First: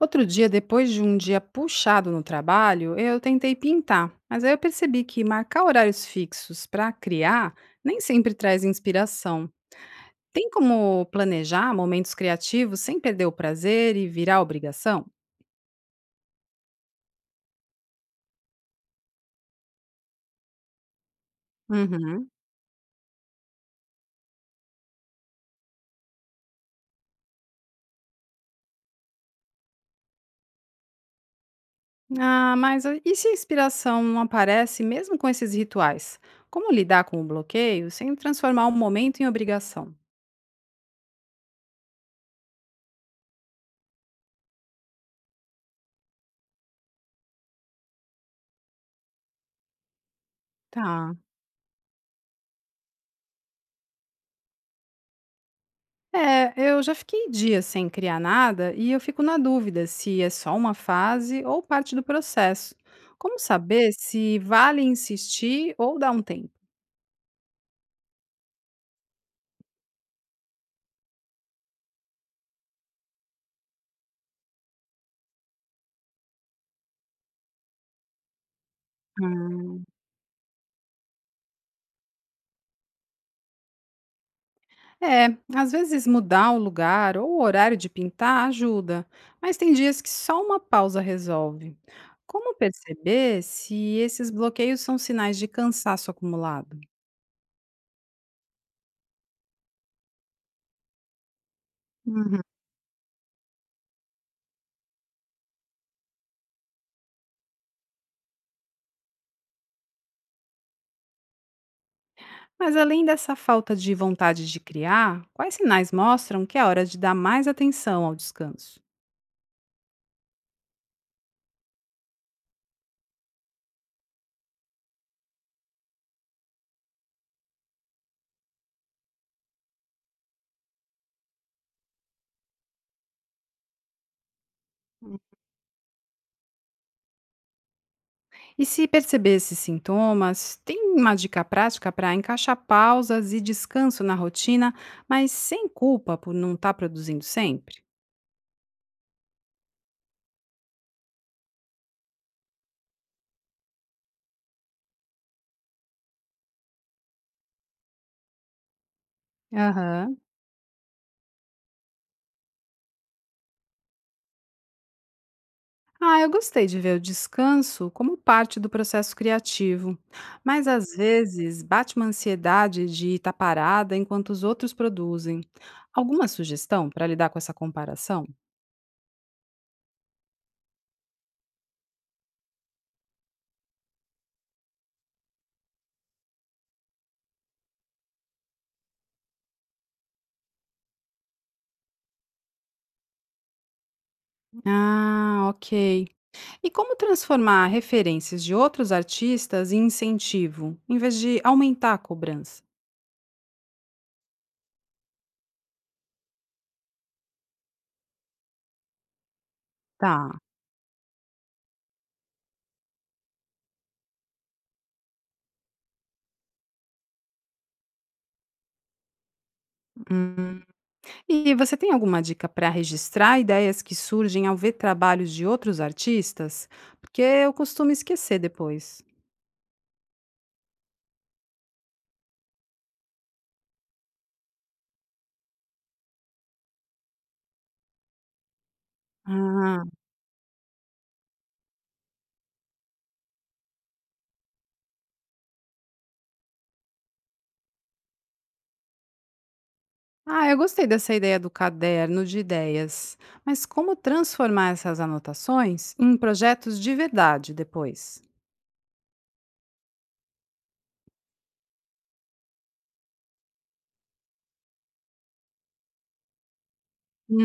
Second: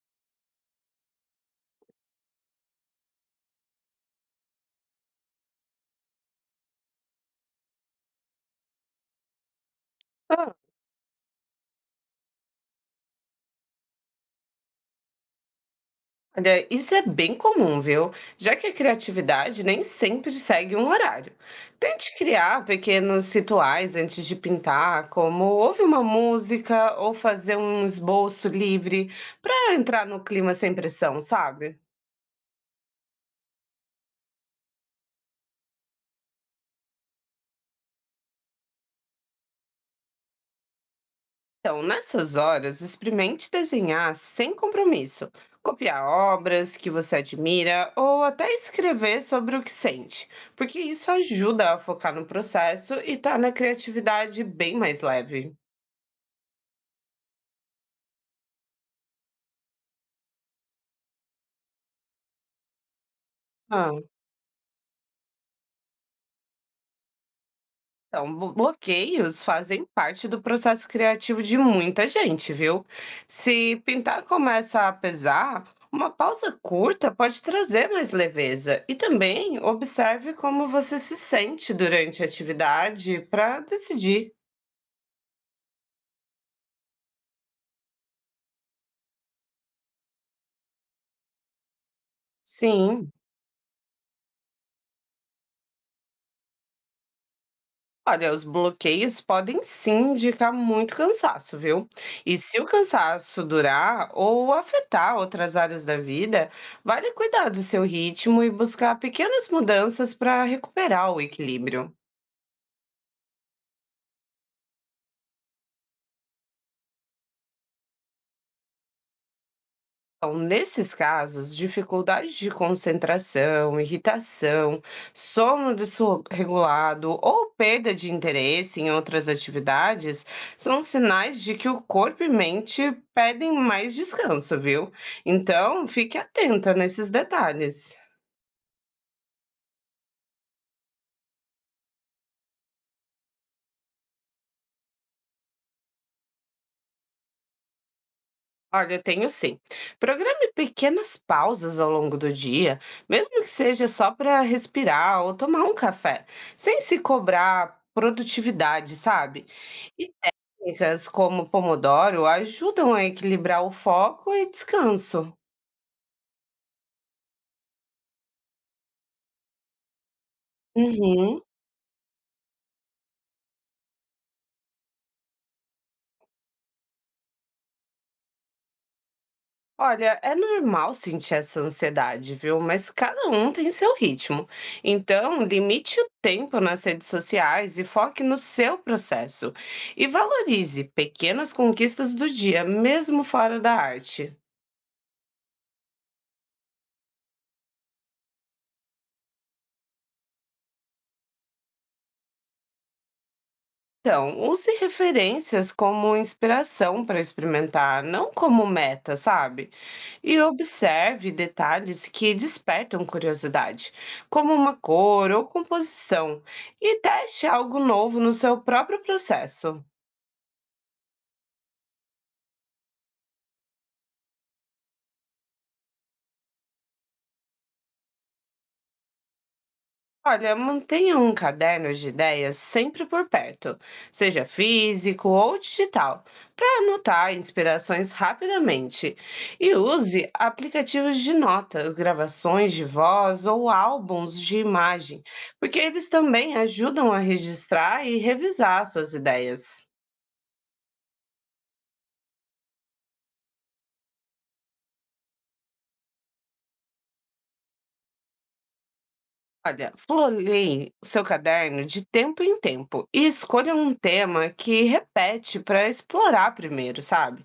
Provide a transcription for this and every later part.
Outro dia, depois de um dia puxado no trabalho, eu tentei pintar, mas aí eu percebi que marcar horários fixos para criar nem sempre traz inspiração. Tem Ah, como planejar momentos criativos sem perder o prazer e virar obrigação? olha, isso é bem comum, viu? Já que a criatividade nem sempre segue um horário. Tente Uhum. criar pequenos rituais antes de pintar, como ouvir uma música ou fazer um esboço livre para entrar no clima sem pressão, sabe? Ah, mas e se a inspiração não aparece mesmo com esses rituais? Como lidar com o bloqueio sem transformar o momento em obrigação? Então, nessas horas, experimente desenhar sem compromisso, copiar obras que você admira ou até escrever sobre o que sente, porque isso Tá. ajuda a focar no processo e torna a criatividade bem mais leve. É, eu já fiquei dias sem criar nada e eu fico na dúvida se é só uma fase ou parte do processo. Como saber Ah. se vale insistir ou dar um tempo? Então, bo bloqueios fazem parte do processo criativo de muita gente, viu? Se pintar começa a pesar, uma pausa curta pode trazer mais leveza. E também Hum, observe como você se sente durante a atividade para decidir. É, às vezes mudar o lugar ou o horário de pintar ajuda, mas tem dias que só uma pausa resolve. Como Sim. perceber se esses bloqueios são sinais de cansaço acumulado? Olha, os bloqueios podem sim indicar muito cansaço, viu? E se o cansaço durar ou afetar outras áreas da vida, vale cuidar do seu ritmo e buscar pequenas mudanças para recuperar o equilíbrio. Mas além dessa falta de vontade de criar, quais sinais mostram que é hora de dar mais atenção ao descanso? Então, nesses casos, dificuldades de concentração, irritação, sono desregulado ou perda de interesse em outras atividades são sinais de que o corpo e mente pedem mais descanso, viu? Então, fique atenta nesses detalhes. E se perceber esses sintomas, tem uma dica prática para encaixar pausas e descanso na rotina, mas sem culpa por não estar produzindo sempre? Olha, eu tenho sim. Programe pequenas pausas ao longo do dia, mesmo que seja só para respirar ou tomar um café, sem se cobrar produtividade, sabe? Aham. Técnicas como Pomodoro ajudam a equilibrar o foco e descanso. Ah, eu gostei de ver o descanso como parte do processo criativo. Mas às Uhum. vezes bate uma ansiedade de estar parada enquanto os outros produzem. Alguma sugestão para lidar com essa comparação? Olha, é normal sentir essa ansiedade, viu? Mas cada um tem seu ritmo. Então, limite o tempo nas redes sociais e foque no seu processo. E valorize pequenas conquistas do dia, mesmo fora da arte. Ah, ok. E como transformar referências de outros artistas em incentivo, em vez de aumentar a cobrança? Então, use referências como inspiração para experimentar, não como meta, sabe? Tá. E observe detalhes que despertam curiosidade, como uma cor ou composição, e teste algo novo no seu próprio processo. Hum. E você tem alguma dica para registrar ideias que surgem ao ver trabalhos de outros artistas? Porque eu costumo esquecer depois. Olha, mantenha um caderno de ideias sempre por perto, seja físico ou digital, para anotar inspirações rapidamente. E Ah, use aplicativos de notas, gravações de voz ou álbuns de imagem, porque eles também ajudam a registrar e revisar suas ideias. ah, eu gostei dessa ideia do caderno de ideias. Mas como transformar essas anotações em projetos de verdade depois? Olha, floleie o seu caderno de tempo em tempo e escolha um tema que repete para explorar primeiro, sabe?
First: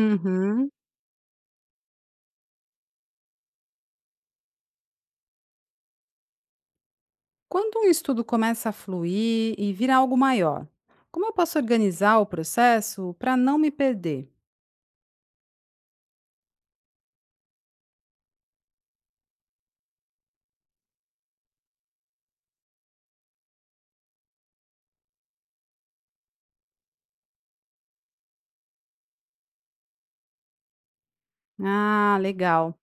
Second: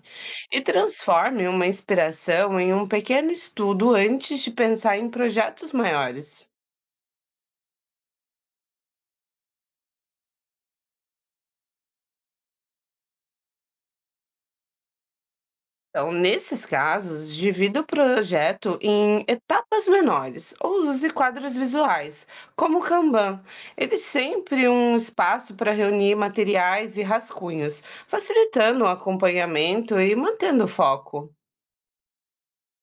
E transforme uma inspiração em um pequeno estudo antes de pensar em projetos maiores. Quando um estudo começa a fluir e vira algo maior, como eu posso organizar o processo para não me perder? Então, nesses casos, divida o projeto em etapas menores ou use quadros visuais, como o Kanban. Ele é sempre um espaço para reunir materiais e rascunhos, facilitando o acompanhamento e mantendo o foco. Ah, legal.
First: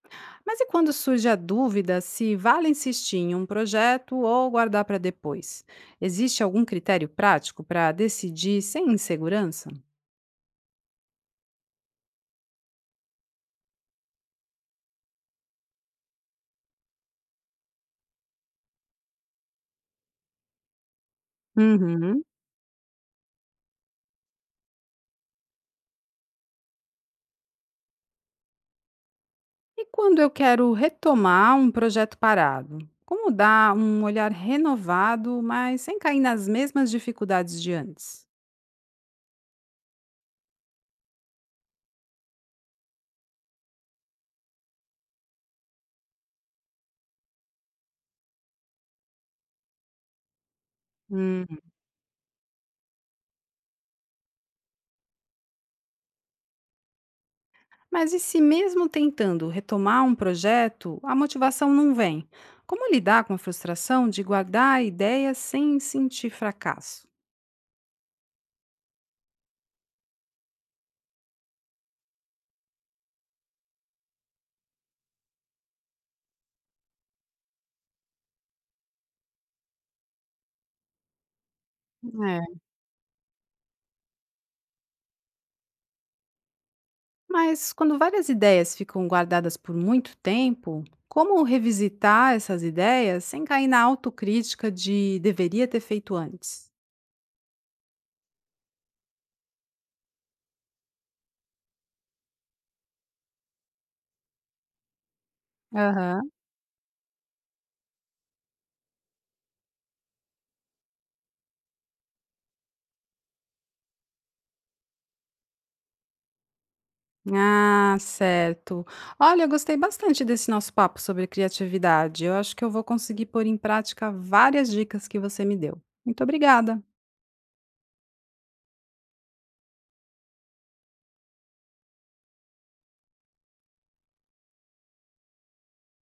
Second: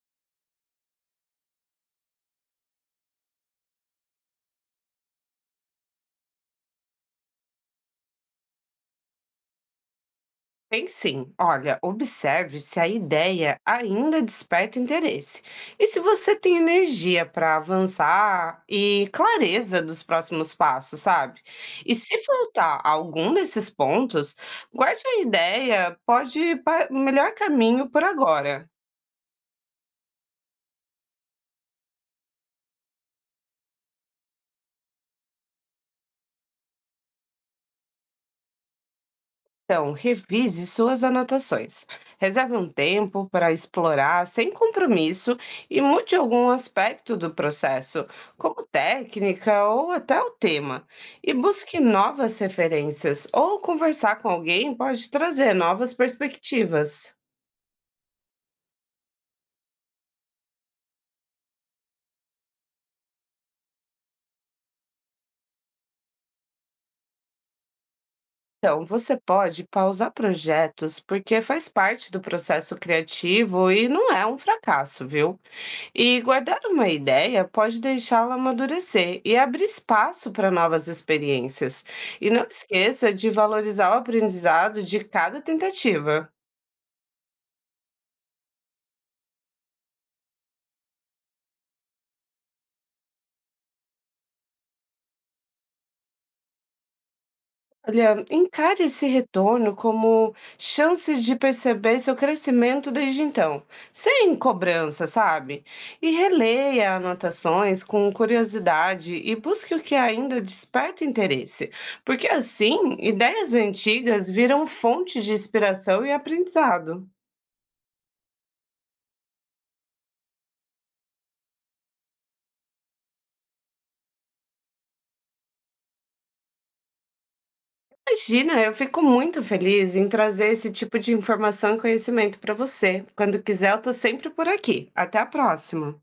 Mas e quando surge a dúvida se vale insistir em um projeto ou guardar para depois? Existe algum critério prático para decidir sem insegurança? Tem sim. Olha, observe se a ideia ainda desperta interesse e se você tem energia para avançar e clareza dos próximos passos, sabe? E se Uhum. faltar algum desses pontos, guarde a ideia, pode ir para o melhor caminho por agora. E quando eu quero retomar um projeto parado? Como dar um olhar renovado, mas sem cair nas mesmas dificuldades de antes? Então, revise suas anotações. Reserve um tempo para explorar sem compromisso e mude algum aspecto do processo, como técnica ou até o tema. E busque novas referências ou conversar com alguém pode trazer novas perspectivas. Mas e se mesmo tentando retomar um projeto, a motivação não vem? Como lidar com a frustração de guardar ideias sem sentir fracasso? Então, você pode pausar projetos porque faz parte do processo criativo e não é um fracasso, viu? E guardar uma ideia pode deixá-la amadurecer e abrir espaço para novas experiências. E não É. esqueça de valorizar o aprendizado de cada tentativa. Mas quando várias ideias ficam guardadas por muito tempo, como revisitar essas ideias sem cair na autocrítica de deveria ter feito antes? Olha, encare esse retorno como chance de perceber seu crescimento desde então, sem cobrança, sabe? E Aham. releia anotações com curiosidade e busque o que ainda desperta interesse, porque assim, ideias antigas viram fonte de inspiração e aprendizado. Ah, certo. Olha, eu gostei bastante desse nosso papo sobre criatividade. Eu acho que eu vou conseguir pôr em prática várias dicas que você me deu. Muito obrigada. Imagina, eu fico muito feliz em trazer esse tipo de informação e conhecimento para você. Quando quiser, eu estou sempre por aqui. Até a próxima.